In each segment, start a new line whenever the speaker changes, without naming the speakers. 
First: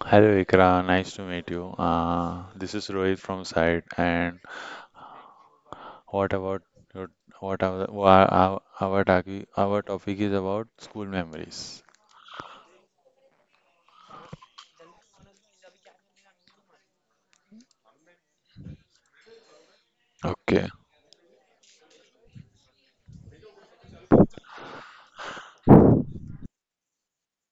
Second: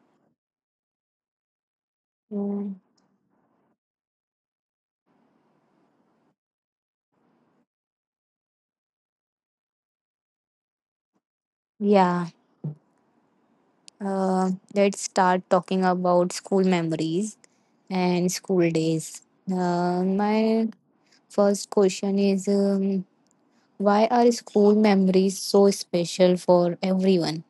Hello Ikra, nice to meet you. This
Mm,
is Rohit from Side, and what about your what our wha- our topic is about school memories.
yeah, let's start talking about school memories and school days. Uh,
Okay,
my first question is why are school memories so special for everyone?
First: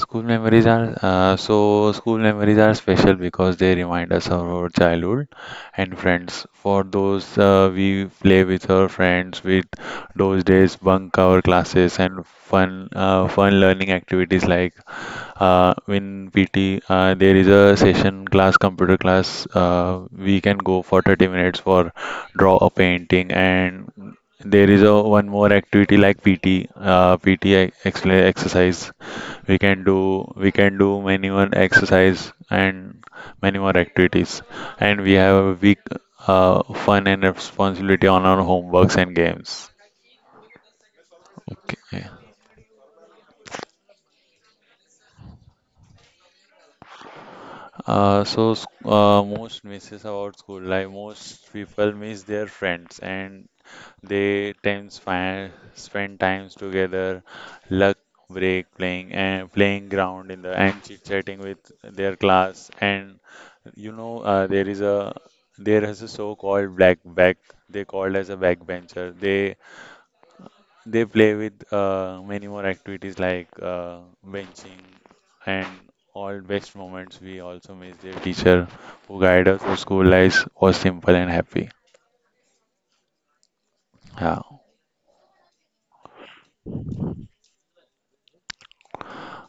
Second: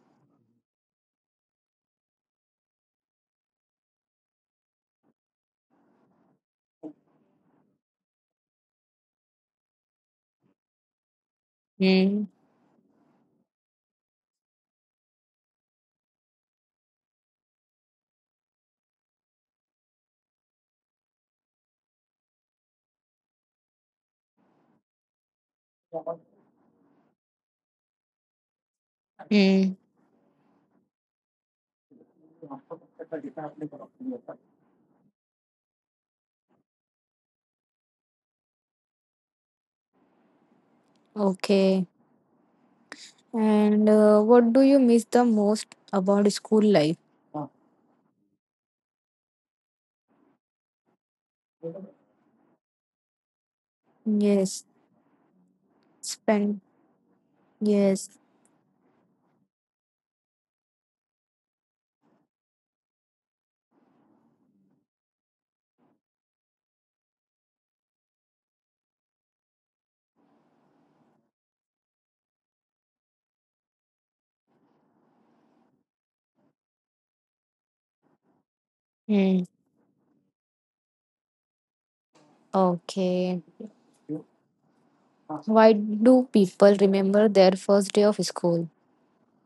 school memories are special because they remind us of our childhood and friends. For those we play with our friends, with those days bunk our classes and
Mm,
fun learning activities like in PT, there is a session class, computer class. We can go for 30 minutes for draw a painting, and there is a one more activity like PT exercise.
mm,
We can do many more exercise and many more activities, and we have a week fun and responsibility on our homeworks and games.
okay.
Yeah.
And what do you miss the most about school life?
Most misses about school life. Most people miss their friends and they
Yes,
times spend times
spend.
together, luck
Yes.
break playing and playing ground in the and chit chatting with their class. And you know, there is a so-called black back. They called as a backbencher. They play with many more activities like benching and all best moments. We also miss their teacher who
Mm,
guided us through school life was simple and happy.
okay.
Yeah.
Why do people remember their first day of school?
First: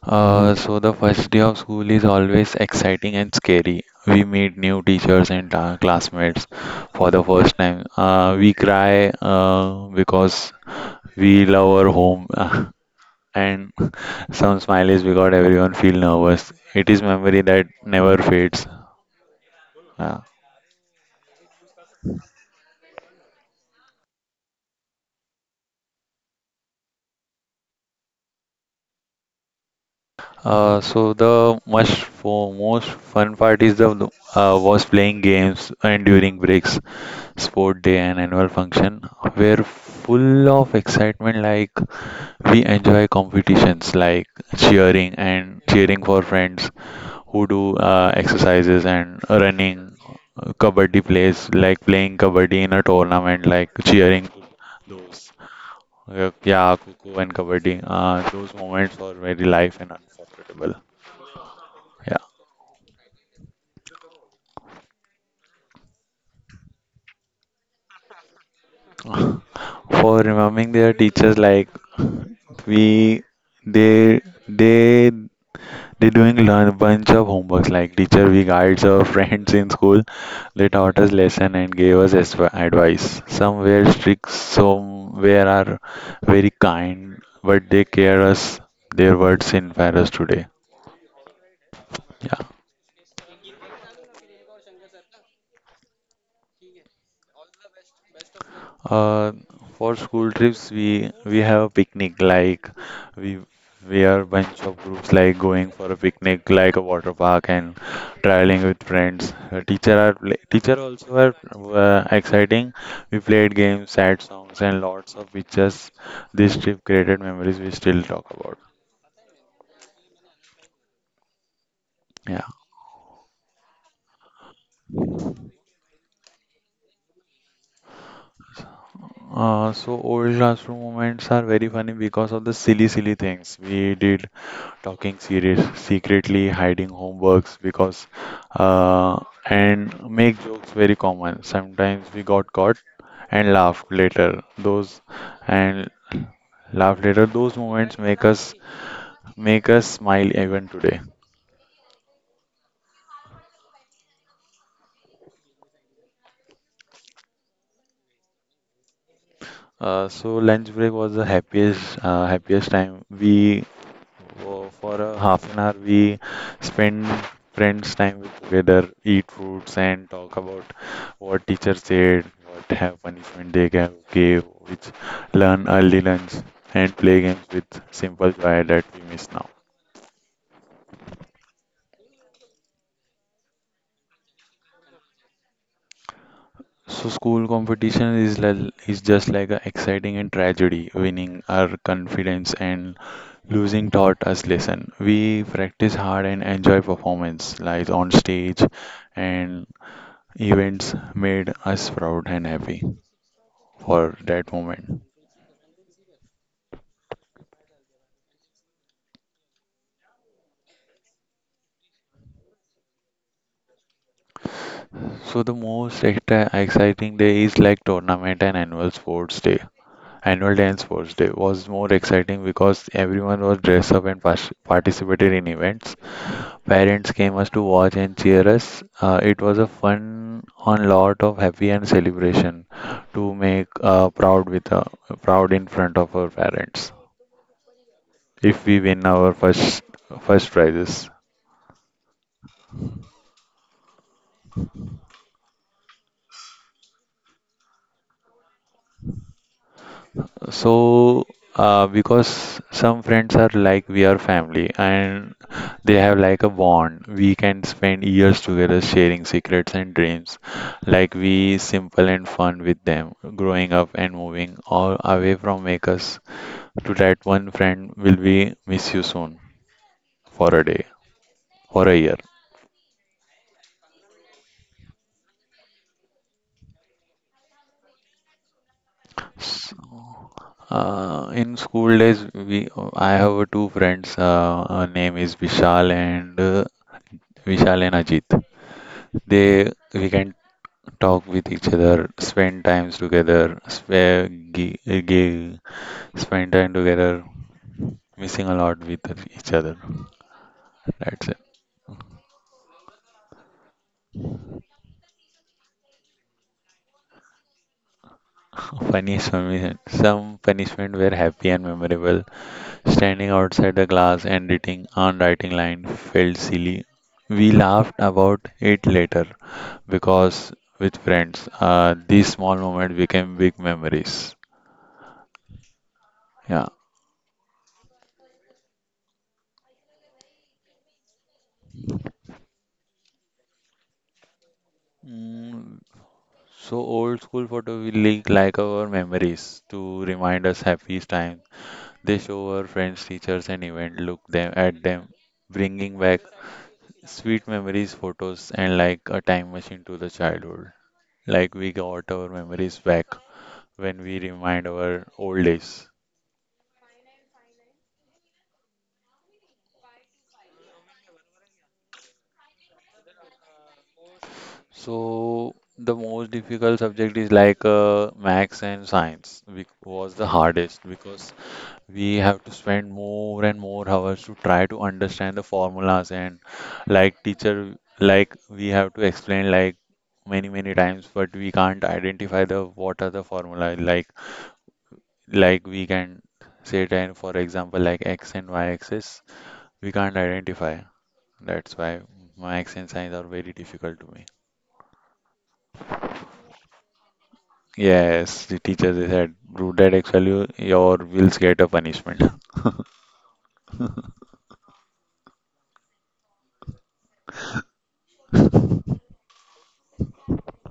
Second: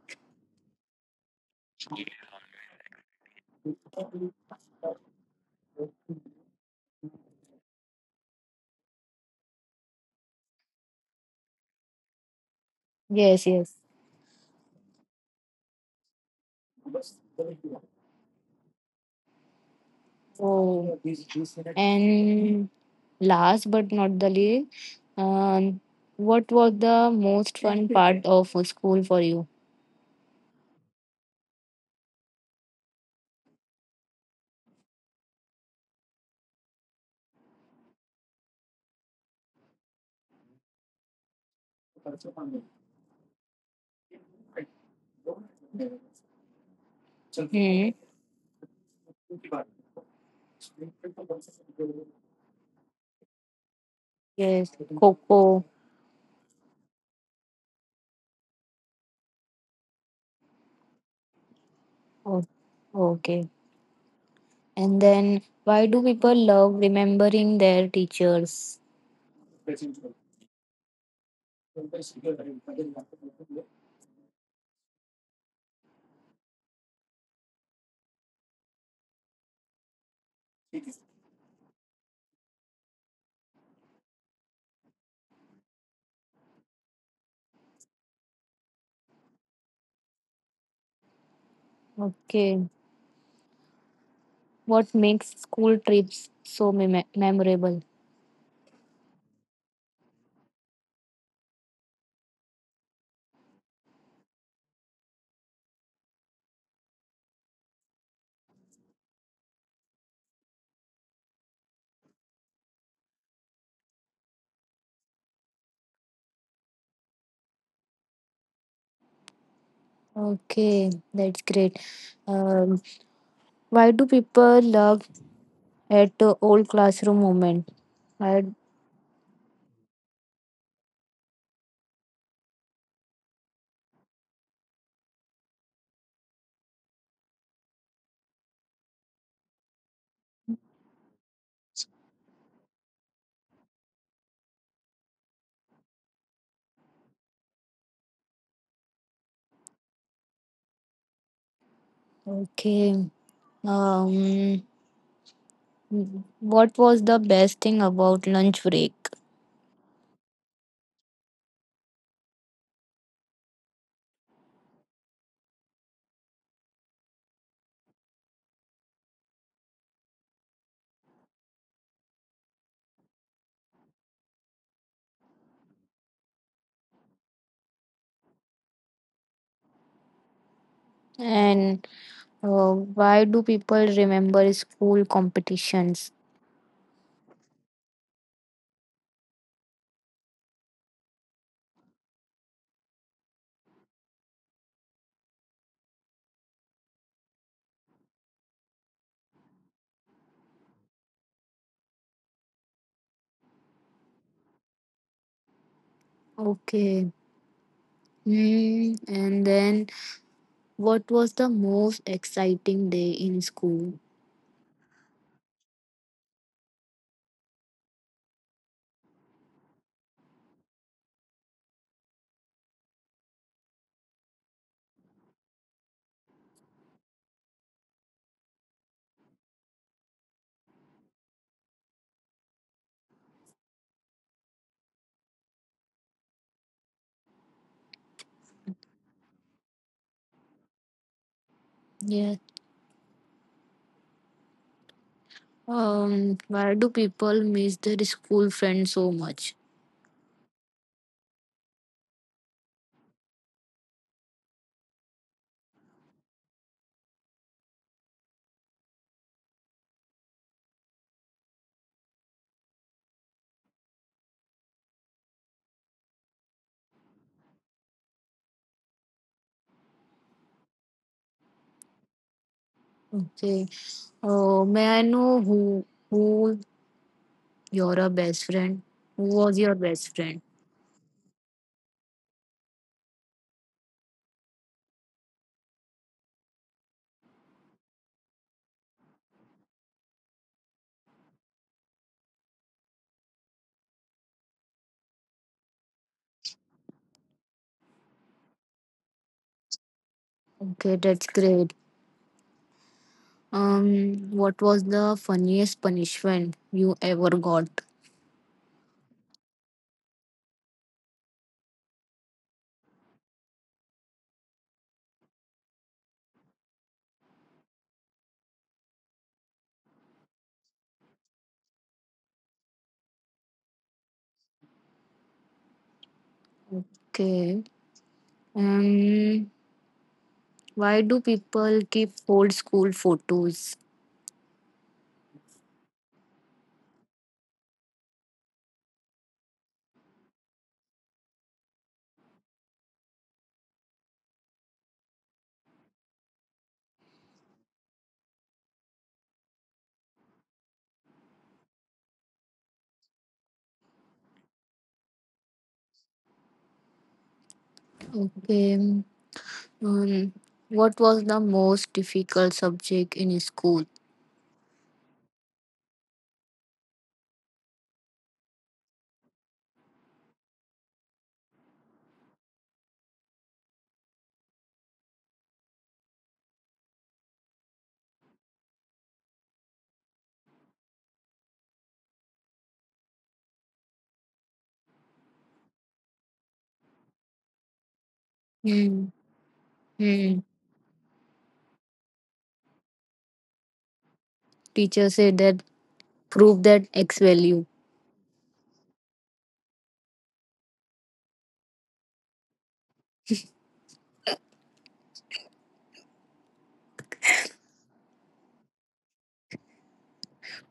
The first day of school is always exciting and scary. We meet new teachers and classmates for the first time. We cry because we love our home,
Yes,
and
yes.
some smiles because everyone feel nervous. It is memory that never fades. Yeah.
So, and last but not the least, um, what was the most fun part of school for you?
So the much for Most fun part is the was playing games and during breaks, sport day and annual function were full of excitement. Like we enjoy competitions like cheering for friends who do
Hmm.
exercises and running, kabaddi plays like playing kabaddi in a tournament, like cheering
Yes,
those.
Coco.
Yeah, yeah, cuckoo and kabaddi. Those moments are very life and unforgettable.
Oh, okay. And then, why do people love remembering their teachers?
For remembering their teachers like we they they they doing learn bunch of homeworks like teacher we guides our friends in school, they taught us lesson and gave us advice. Some were strict, some were are very kind, but they care us. Their words inspire us today.
Okay. What makes school trips so memorable?
Uh, for school trips, we have a picnic. Like we we are bunch of groups like going for a picnic, like a water park, and traveling with friends. Teacher also are exciting. We played games, sad songs, and lots of pictures. This trip created memories we still talk about.
Okay, that's great.
Yeah.
Um, Why do people love at the old classroom moment? I,
Old classroom moments are very funny because of the silly, silly things we did, talking serious, secretly hiding homeworks because, uh, and make jokes very common. Sometimes we got caught and laughed later. And Those moments make us smile even today.
okay. Um, what was the best thing about lunch break?
Lunch break was the happiest time we. For a half an hour, we spend friends time with together, eat fruits, and talk about what teacher said, what have punishment they gave, which learn early lunch, and play games with simple joy that we miss now.
And why do people remember school competitions?
So school competition is li is just like an exciting and tragedy. Winning our confidence and losing taught us lesson. We practice hard and enjoy performance, like on stage, and events made us proud and happy for that moment.
Okay. Hmm. And then, what was the most exciting day in school?
So the most extra exciting day is like tournament and annual sports day. Annual day and sports day was more exciting because everyone was dressed up and participated in events. Parents came us to watch and cheer us. It was a fun on lot of happy and celebration to make proud with proud in front of our parents if we win our first prizes.
Yeah. Why do people miss their school friends so much?
So, because some friends are like we are family and they have like a bond. We can spend years together sharing secrets and dreams. Like we simple and fun with them. Growing up and moving all away from make us to that one friend will be miss you soon, for a day, for a year.
Okay. May I know who you're a best friend. Who was your
S-
best friend?
In school days, we I have two friends. Name is Vishal and Ajit. They we can Talk with each other, spend times together, spend time together, missing a lot with each other.
Okay, that's
That's it.
great. What was the funniest punishment you ever got?
Punishment. Some punishment were happy and memorable. Standing outside the class and writing on writing line felt silly. We laughed about it later because with friends, these small moments became big memories. Yeah.
Okay. Um, why do people keep old school photos?
Mm, so old school photo will link like our memories to remind us happiest times. They show our friends, teachers, and event. Look them at them, bringing back sweet memories, photos, and like a time machine to the childhood. Like we got our memories back when we remind our old days.
Okay. Um, what was the most difficult subject in school?
So the most difficult subject is like max and science, which was the hardest because we have to spend more and more hours to try to understand the formulas and like teacher like we have to explain like many many times, but we can't identify the what are the formula, like we can say that for example like x and y
Hmm.
axis, we can't
Hmm.
identify. That's why max and science are very difficult to me.
Teacher said that prove that X value.
Yes, the teacher they said do that x value, your wills get a punishment.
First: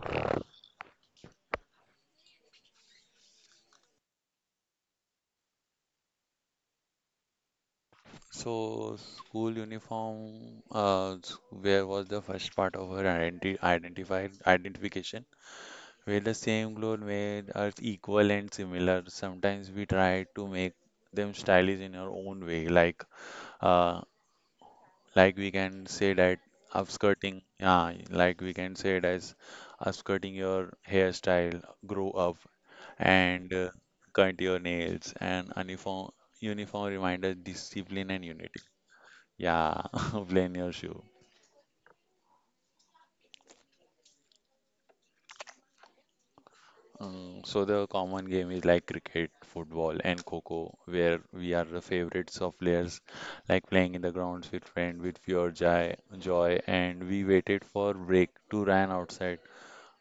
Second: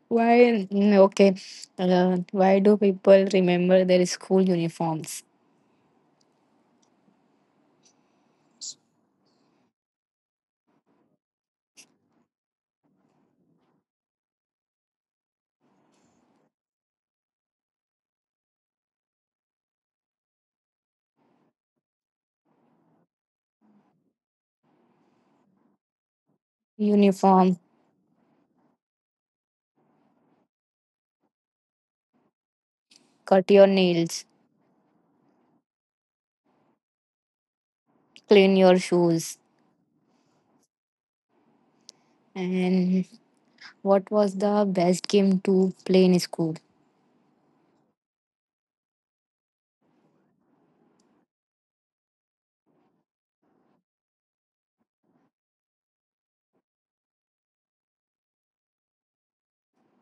Why? Mm, okay. Why do people remember their school uniforms?
So, school uniform, where was the first part of her identification, where the same clothes made us equal and similar. Sometimes we try to make them stylish in our own way, uh, like we can say that upskirting,
Uniform.
yeah, like we can say it as upskirting your hairstyle, grow up,
Cut
and
your nails,
cut your nails, and uniform reminders discipline and
clean
unity.
your shoes.
Yeah, plain your shoe.
And what was the best game to play in school?
So the common game is like cricket, football, and Coco, where we are the favorites of players, like playing in the grounds with friend with pure joy, joy, and we waited for break to run outside.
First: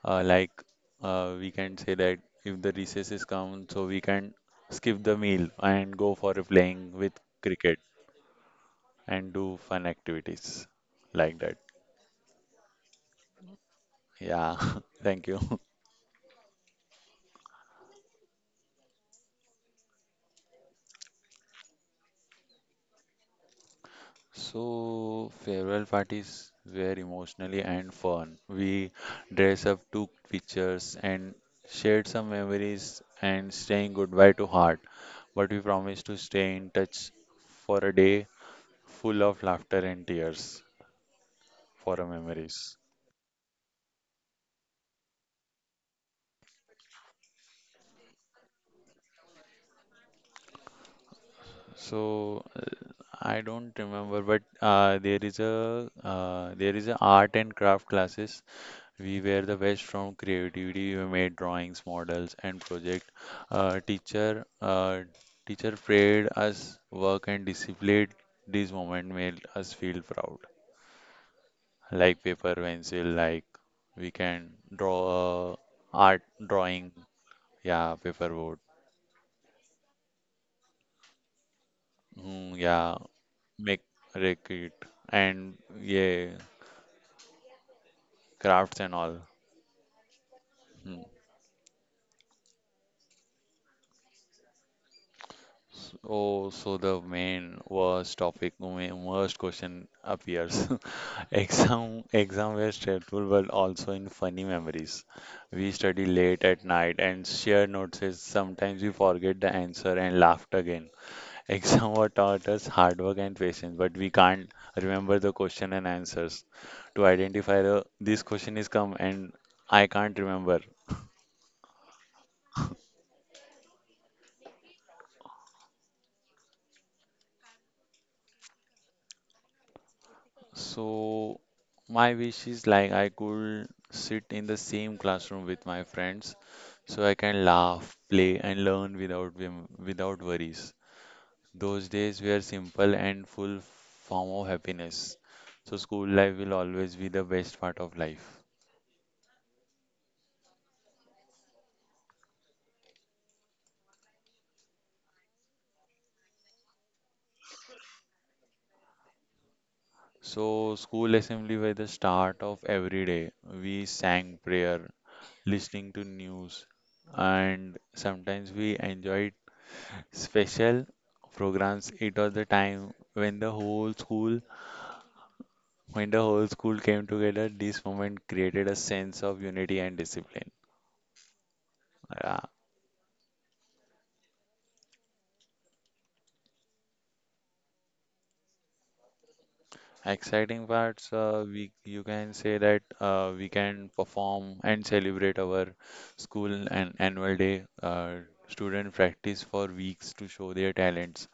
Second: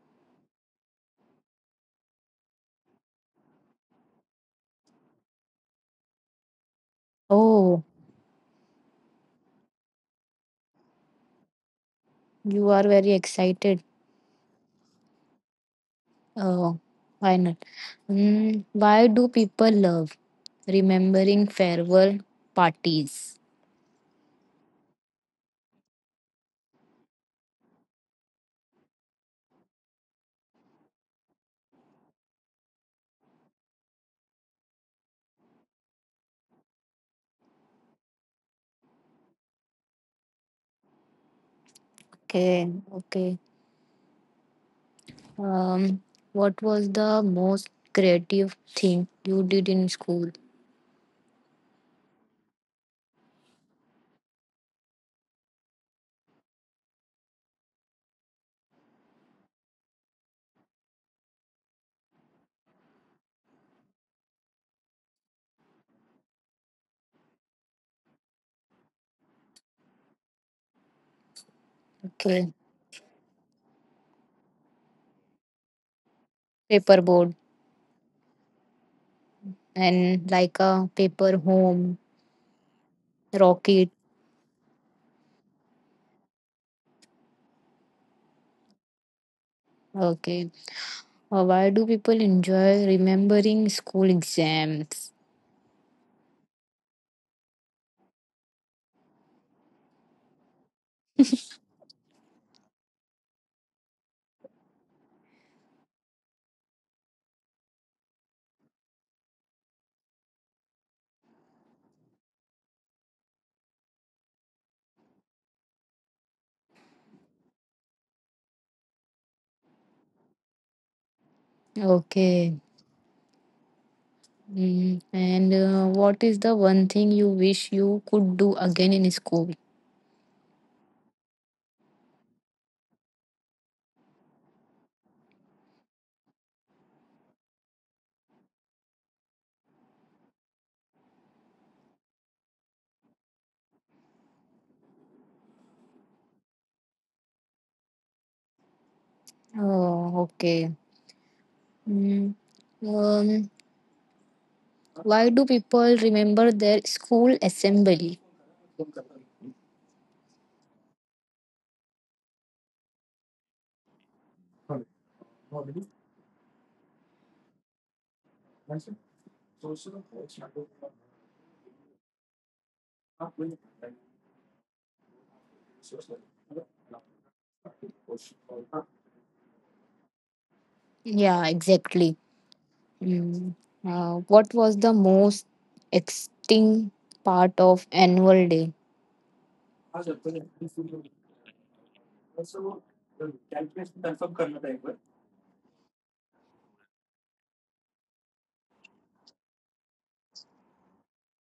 Like we can say that if the recesses come, so we can skip the meal and go for a playing with cricket
Oh,
and do fun activities like that.
you are very excited.
Yeah, thank you.
Oh, why not? Mm, why do people love remembering farewell parties?
So, farewell parties were emotionally and fun. We dressed up, took pictures, and shared some memories and saying goodbye to heart. But we promised to stay in touch, for a day full of laughter and tears, for our
Okay,
memories.
okay. Um, what was the most creative thing you did in school?
So, I don't remember, but there is a art and craft classes. We were the best from creativity. We made drawings, models, and project. Uh, teacher uh, Teacher prayed us work and discipline. This moment made us feel proud. Like
Okay,
paper, pencil, like we can draw art drawing.
paperboard
Yeah, paper board.
and like a paper home
Mm, yeah,
rocket.
make, make it, and yeah, crafts and all.
Okay,
Mm.
Why do people enjoy remembering school exams?
The main worst question appears. Exam were stressful, but also in funny memories. We study late at night and share notes. Is Sometimes we forget the answer and laughed again. Exam were taught us hard work and patience, but we can't remember the question and answers. To identify the this question is come and I can't remember.
Okay. Mm. And what is the one thing you wish you could do again in school?
So my wish is like I could sit in the same classroom with my friends so I can laugh, play and learn without worries. Those days were simple and full form of happiness. So school life will always be the best part of life.
Oh, okay. Mm. Um, why do people remember their school assembly?
So school assembly were the start of every day. We sang prayer, listening to news, and sometimes we enjoyed special programs. It was the time when the whole school came together. This moment created a sense of unity and discipline.
Yeah, exactly.
Yeah.
Mm. What was the most exciting part of annual day?
Exciting parts, we you can say that we can perform and celebrate our school and annual day. Student practice for weeks to show their talents.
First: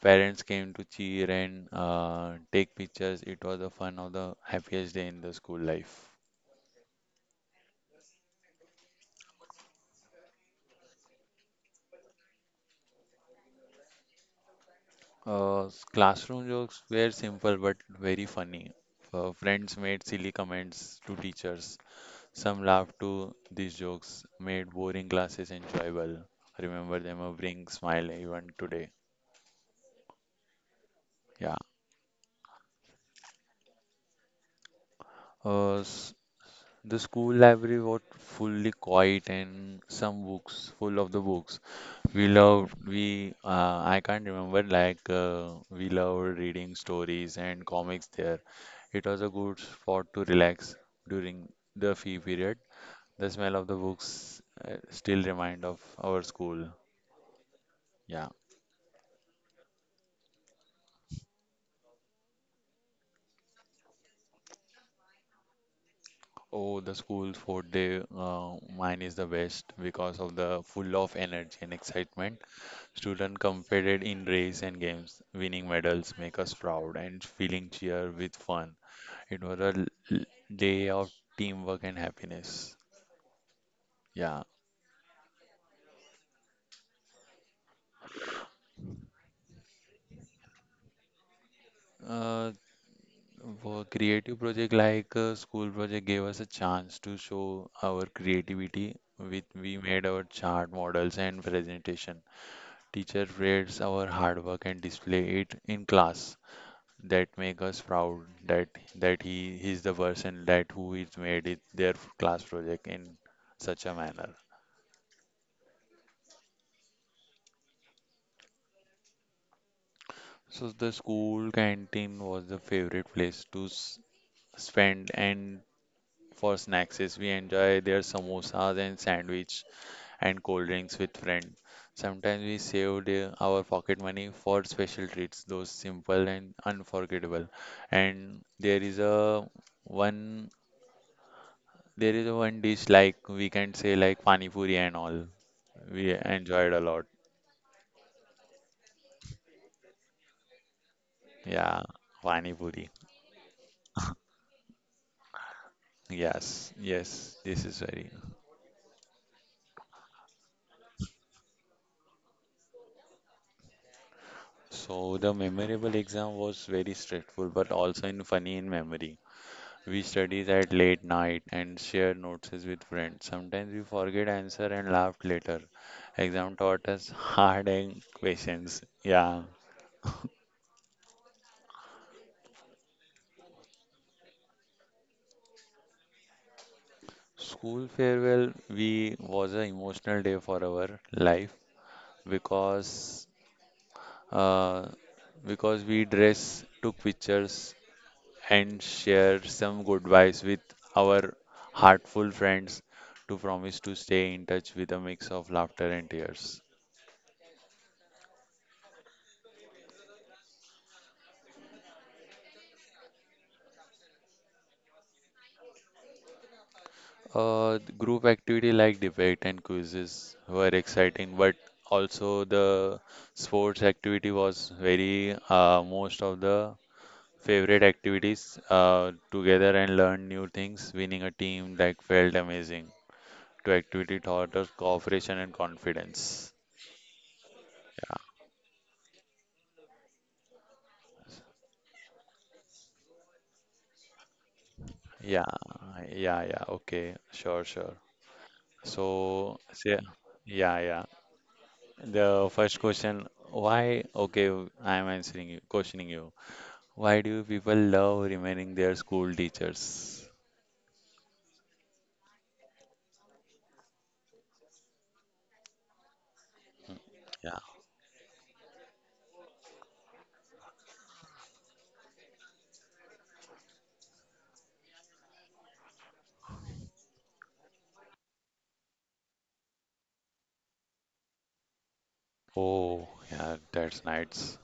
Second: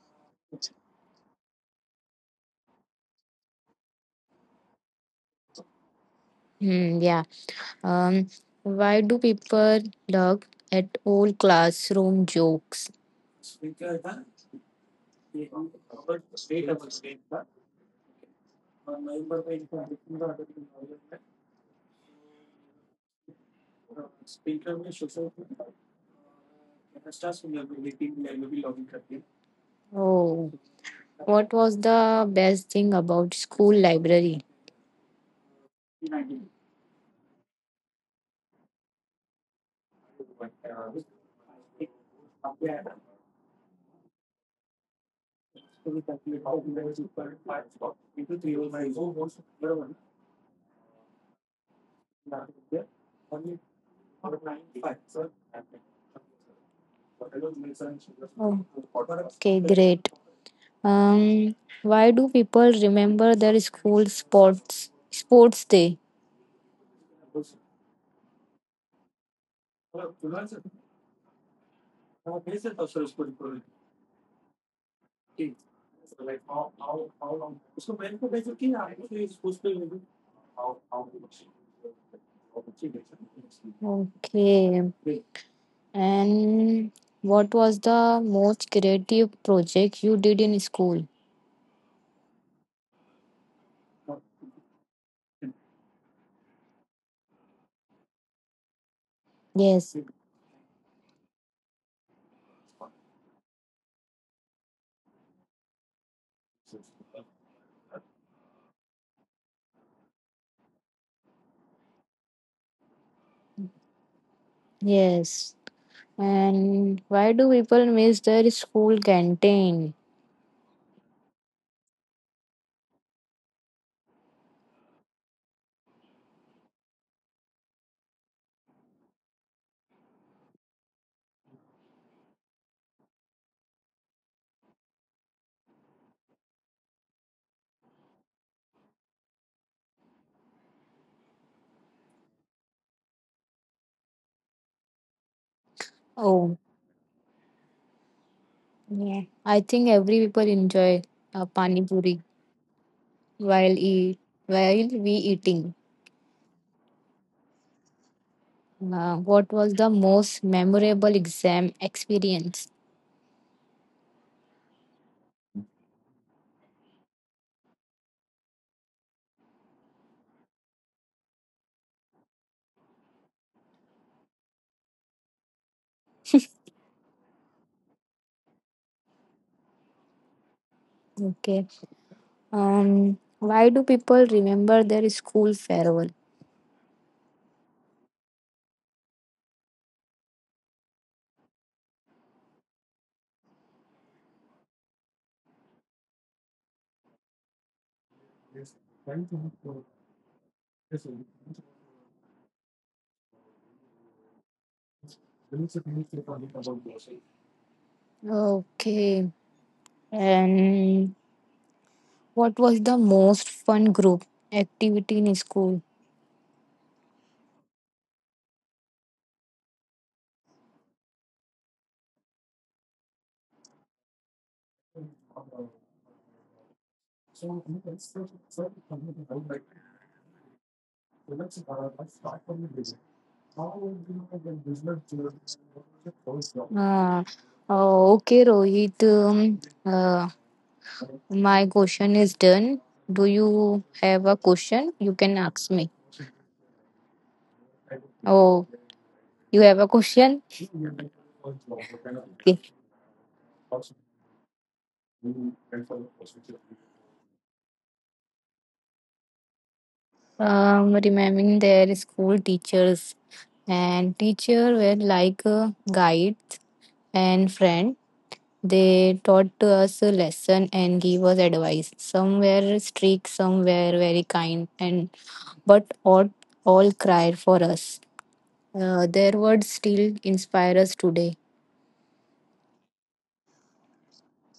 Parents came to cheer and take pictures. It was a fun of the happiest day in the school life.
Hmm, yeah. Um, why do people look at old classroom jokes?
Classroom jokes were simple but very funny. Friends made silly comments to teachers. Some laughed to these jokes, made boring classes enjoyable. Remember them or bring smile even today.
Oh, what
Yeah.
was the best thing about school library?
Uh, the school library was fully quiet and some books, full of the books. I can't remember, like, we loved reading stories and comics there. It was a good spot to relax during the fee period. The smell of the books still remind of our school. Yeah.
Oh, okay, great. Um, why do people remember their school sports day?
Oh, the school fourth day, mine is the best because of the full of energy and excitement. Students competed in race and games, winning medals make us proud and feeling cheer with fun. It was a day of teamwork and happiness. Yeah.
Okay, and what was the most creative project you did in school?
Uh, for creative project like school project gave us a chance to show our creativity. With we
Yes,
made our chart models and presentation. Teacher praised our hard work and display it in class. That make us proud that he's the person that who is made it their class project in such a manner.
yes. And why do people miss their school canteen?
So the school canteen was the favorite place to spend and for snacks is we enjoy their samosas and sandwich and cold drinks with friends. Sometimes we saved our pocket money for special treats, those simple and unforgettable. And one there is one dish like we can say like pani puri and all. We
Oh,
enjoyed a lot.
yeah. I think every people enjoy
Yeah,
pani puri
pani puri.
while eat while we eating.
Yes, yes, this is very.
What was the most memorable exam experience?
So the memorable exam was very stressful, but also in funny in memory. We studied at late night and shared notes with friends. Sometimes we forget answer and laughed later. Exam taught us hard and questions. Yeah.
Okay. Why do people remember their school farewell?
School farewell we was an emotional day for our life because uh, because we dress, took pictures, and share some good vibes with our heartful friends to promise to stay in touch with a mix of laughter and tears.
Okay. And what was the most fun group activity in school?
The group activity like debate and quizzes were exciting, but also the sports activity was very most of the favorite activities together and learn new things, winning a team that felt amazing. To activity
Uh,
taught us cooperation and confidence.
oh,
Yeah,
okay, Rohit. My question is done. Do you have a question? You can
yeah,
ask me.
yeah, yeah. Okay, sure, sure.
Oh,
So,
you have a
yeah,
question?
yeah, yeah. The
Okay.
first question, why? Okay, I am answering you, questioning you. Why do people love remaining their school teachers?
Remembering their school teachers and teacher were like guides and
Yeah.
friends. They taught to us a lesson and gave us advice. Some were strict, some were very kind, and but all cried for us. Their words still inspire us today.
Oh, yeah, that's nice.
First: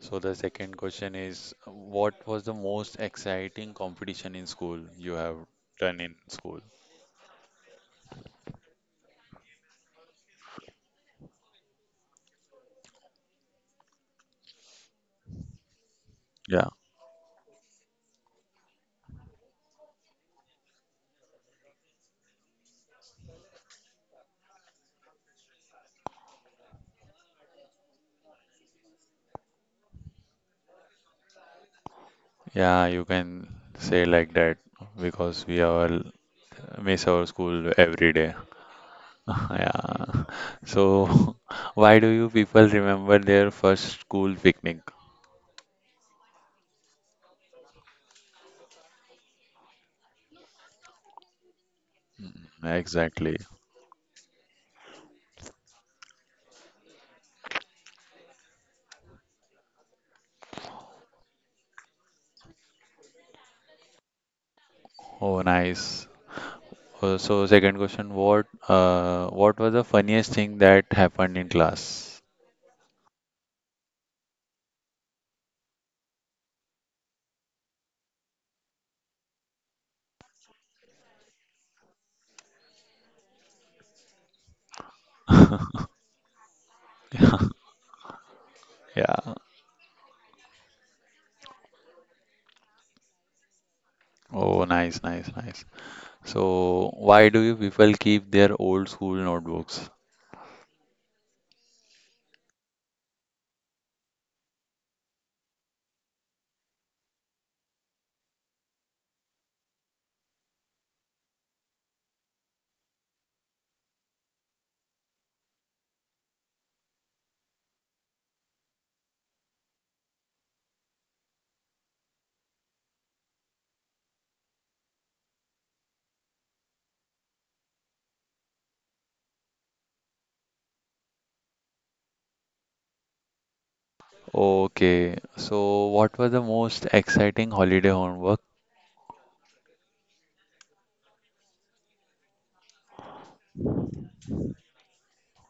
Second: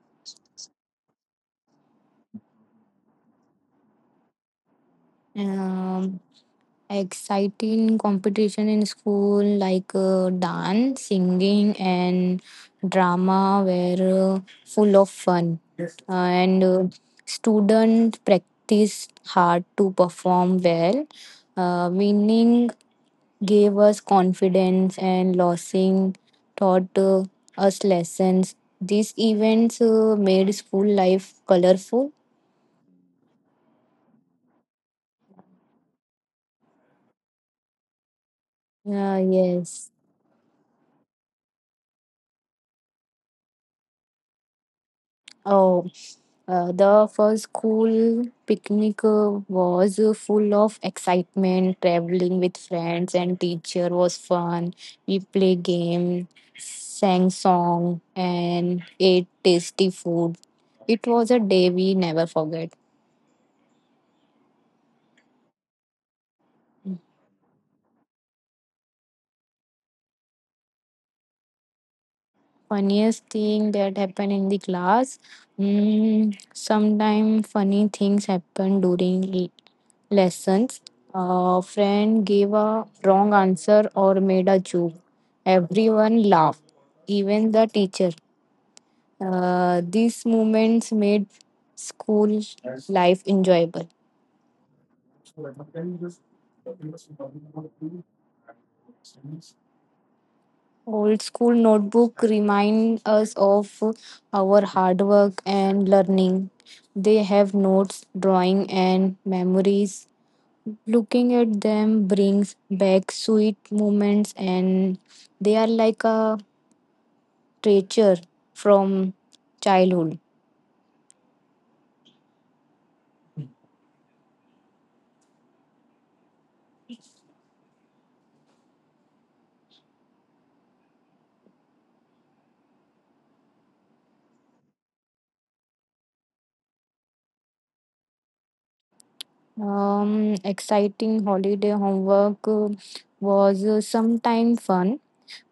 So the second question is, what was the most exciting competition in school you have done in
Um,
school?
exciting competition in school like dance, singing, and drama were full of fun, and students practiced hard to perform well winning gave us confidence and losing taught us lessons. These events made school life colorful.
Yeah, you can say like that because we all miss our school every day.
Yeah, yes.
Yeah. So, why do you people remember their first school picnic?
Oh, the first school picnic was full of excitement. Traveling with friends
Exactly.
and teacher was fun. We play game, sang song, and ate tasty food. It was a day we never forget.
Oh, nice. Oh, so, second question, what was the funniest thing that happened in class?
Funniest thing that happened in the class. Mm, sometimes funny things happen during lessons. A friend gave a wrong answer or made a joke. Everyone laughed, even the teacher.
Yeah.
These moments made school life enjoyable.
Oh, nice, nice, nice. So, why do you people keep their old school notebooks?
Old school notebook remind us of our hard work and learning. They have notes, drawing, and memories. Looking at them brings back sweet moments, and they are like a treasure from childhood.
Okay, so what was the most exciting holiday homework?
Exciting holiday homework was sometime fun.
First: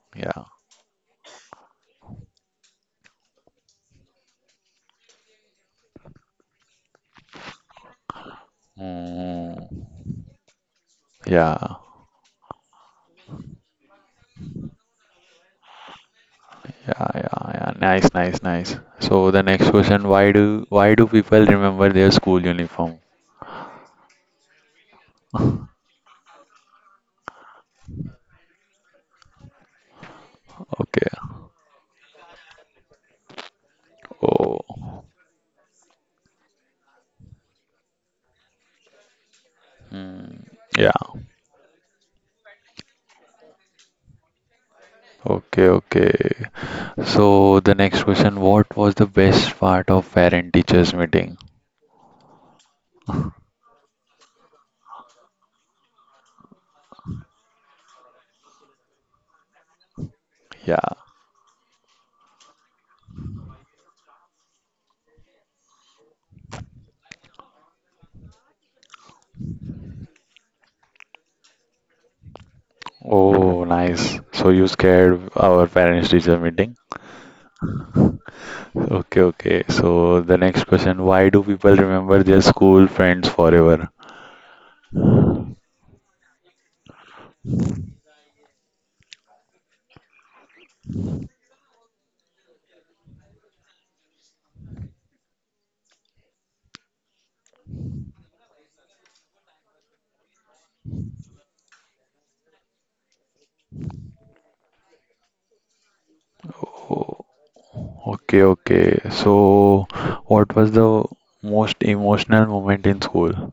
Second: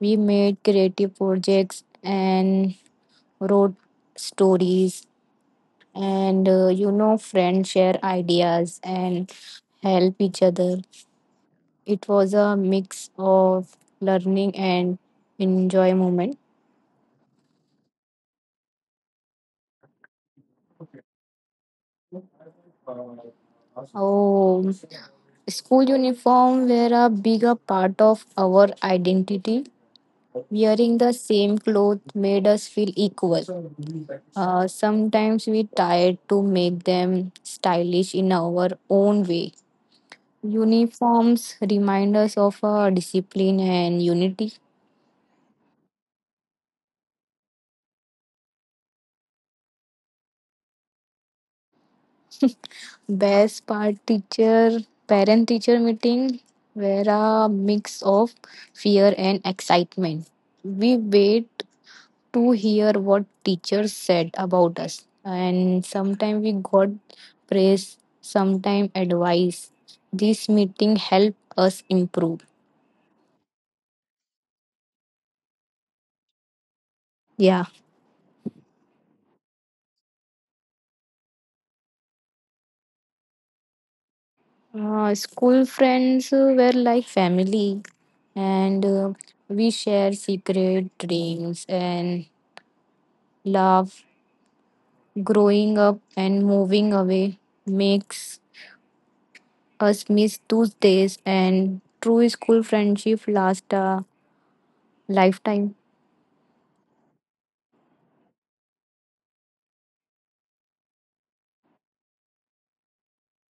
We
Yeah.
made creative projects and wrote stories, and you know, friends share ideas and
Mm,
help each other.
yeah.
It was a mix of learning and enjoy moment.
Yeah, yeah, yeah. Nice, nice, nice. So the next question: Why do people remember their school uniform?
Oh, school uniform were a bigger part of our identity. Wearing the
Okay.
same clothes made us feel equal.
Oh.
Sometimes we tried to make them stylish in our own way.
Yeah.
Uniforms remind us of our discipline and unity.
Okay, okay. So the next question: What was the best part of parent teachers meeting?
Best part teacher parent teacher meeting were a mix of fear and excitement.
Yeah.
We wait to hear what teachers said about us and sometimes we got praise sometimes advice. This meeting helped us improve.
Oh, nice. So you scared our parents teacher meeting?
Yeah,
Okay, okay. So the next question: Why do people remember their school friends forever?
school friends were like family and we share secret dreams and love growing up and moving away makes us miss those days and true school friendship lasts a lifetime.
Oh, okay, okay. So, what was the most emotional moment in school?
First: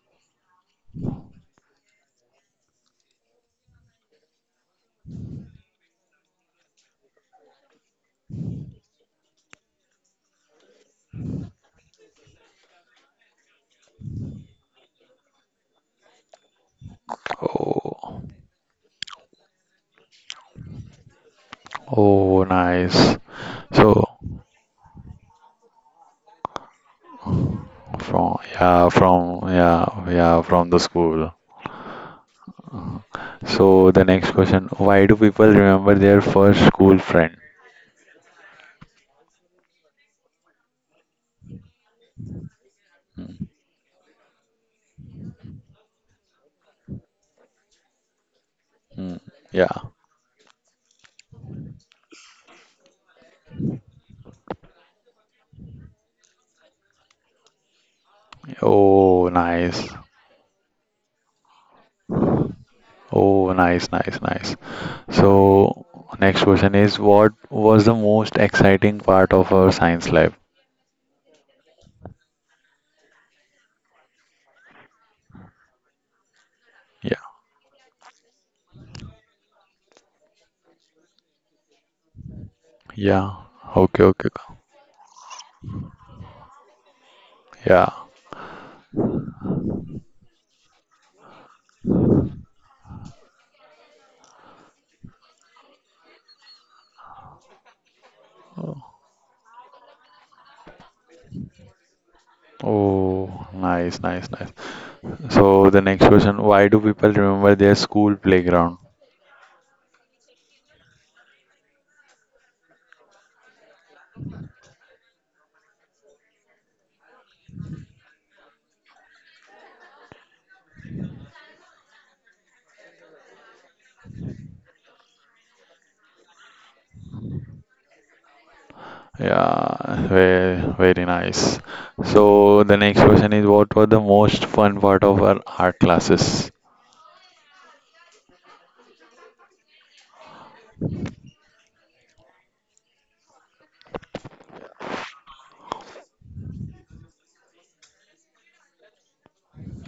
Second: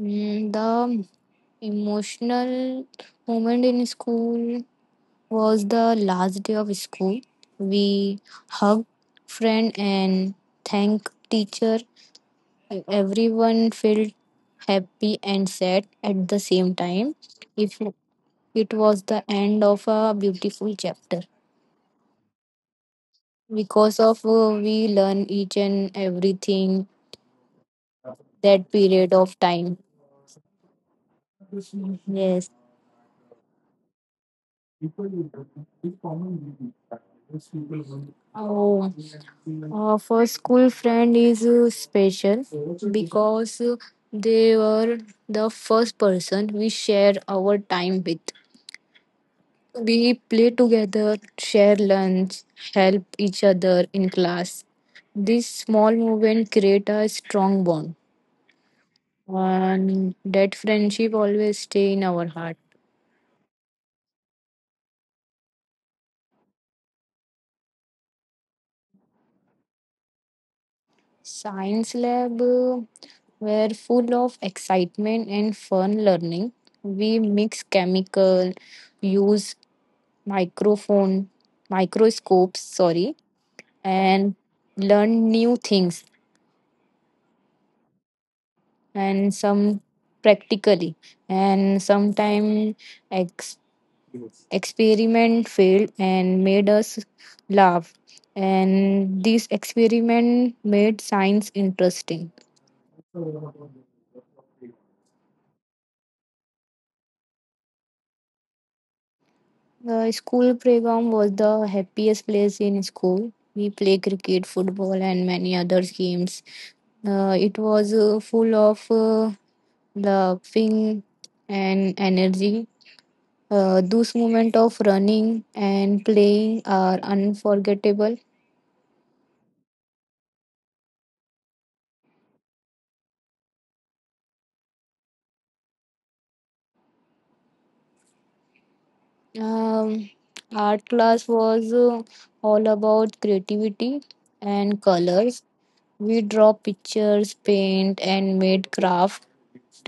Mm, the emotional moment in school was the last day of school. We hugged friend and thank teacher. Everyone felt happy and sad at the same time. If
Oh,
it was the end of a beautiful chapter,
oh, nice.
because
So,
of we learn each and everything that period of
from
time.
yeah, yeah, from the school.
Yes.
So, the next question: Why do people remember their first school friend?
Oh, for school friend is special because they were the first person we shared our time with.
Mm. Yeah.
We play together, share lunch, help each other in class. This small movement create a strong bond,
Oh, nice.
and that friendship always stay in our heart.
Oh, nice, nice, nice. So, next question is: What was the most exciting part of our science lab?
Science lab were full of excitement and fun learning.
Yeah.
We mix chemical, use microphone, microscopes, sorry,
Yeah. Okay, okay.
and learn new things
Yeah.
and some practically and sometime ex- experiment failed and made us laugh and this experiment made science interesting.
Oh, nice, nice, nice. So the next question, why do people remember their school playground?
The school playground was the happiest place in school. We play cricket, football, and many other games. It was full of laughing and energy. Those moments of running and playing are unforgettable.
Yeah, very, very nice. So the next question is, what was the most fun part of our art classes?
Um, art class was all about creativity and colors. We draw pictures, paint, and made crafts.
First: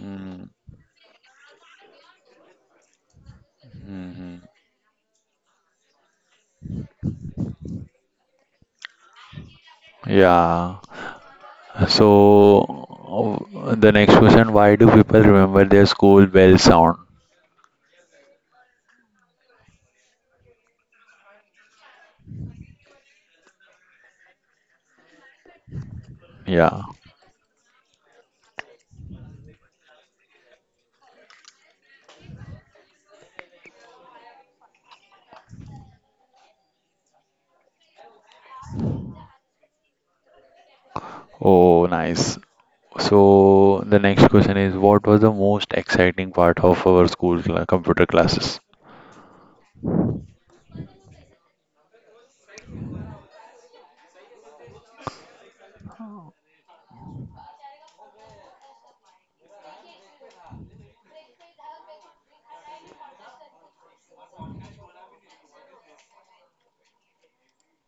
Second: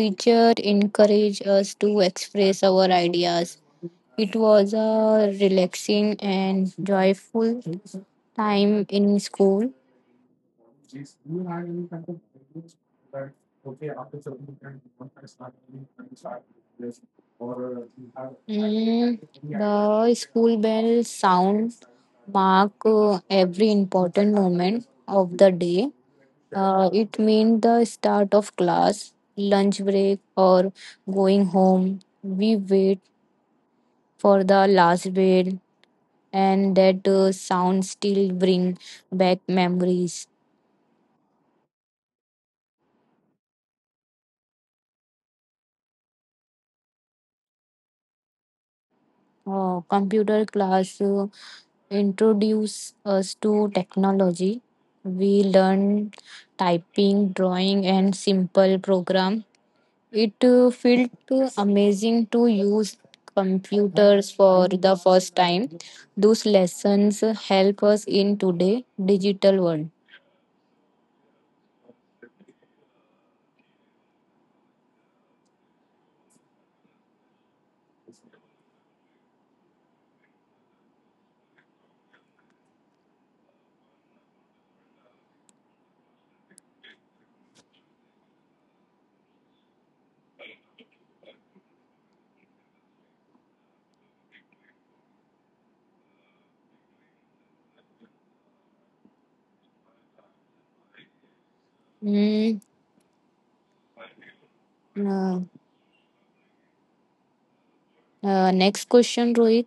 Mm,
encouraged us to express our ideas. It
mhm.
was a relaxing and joyful time in school.
Yeah. So the next question, why do people remember their school bell sound?
Mm, the school bell sound mark every important moment of the day.
Yeah.
It means the start of class, lunch break, or going home. We wait for the last bell and that sound still bring back memories.
Oh, nice. So the next question is, what was the most exciting part of our school computer classes?
Computer class introduce us to technology. We learn typing, drawing, and simple program. It felt amazing to use computers for the first time. Those lessons help us in today digital world. Mm, uh, next question, Rohit.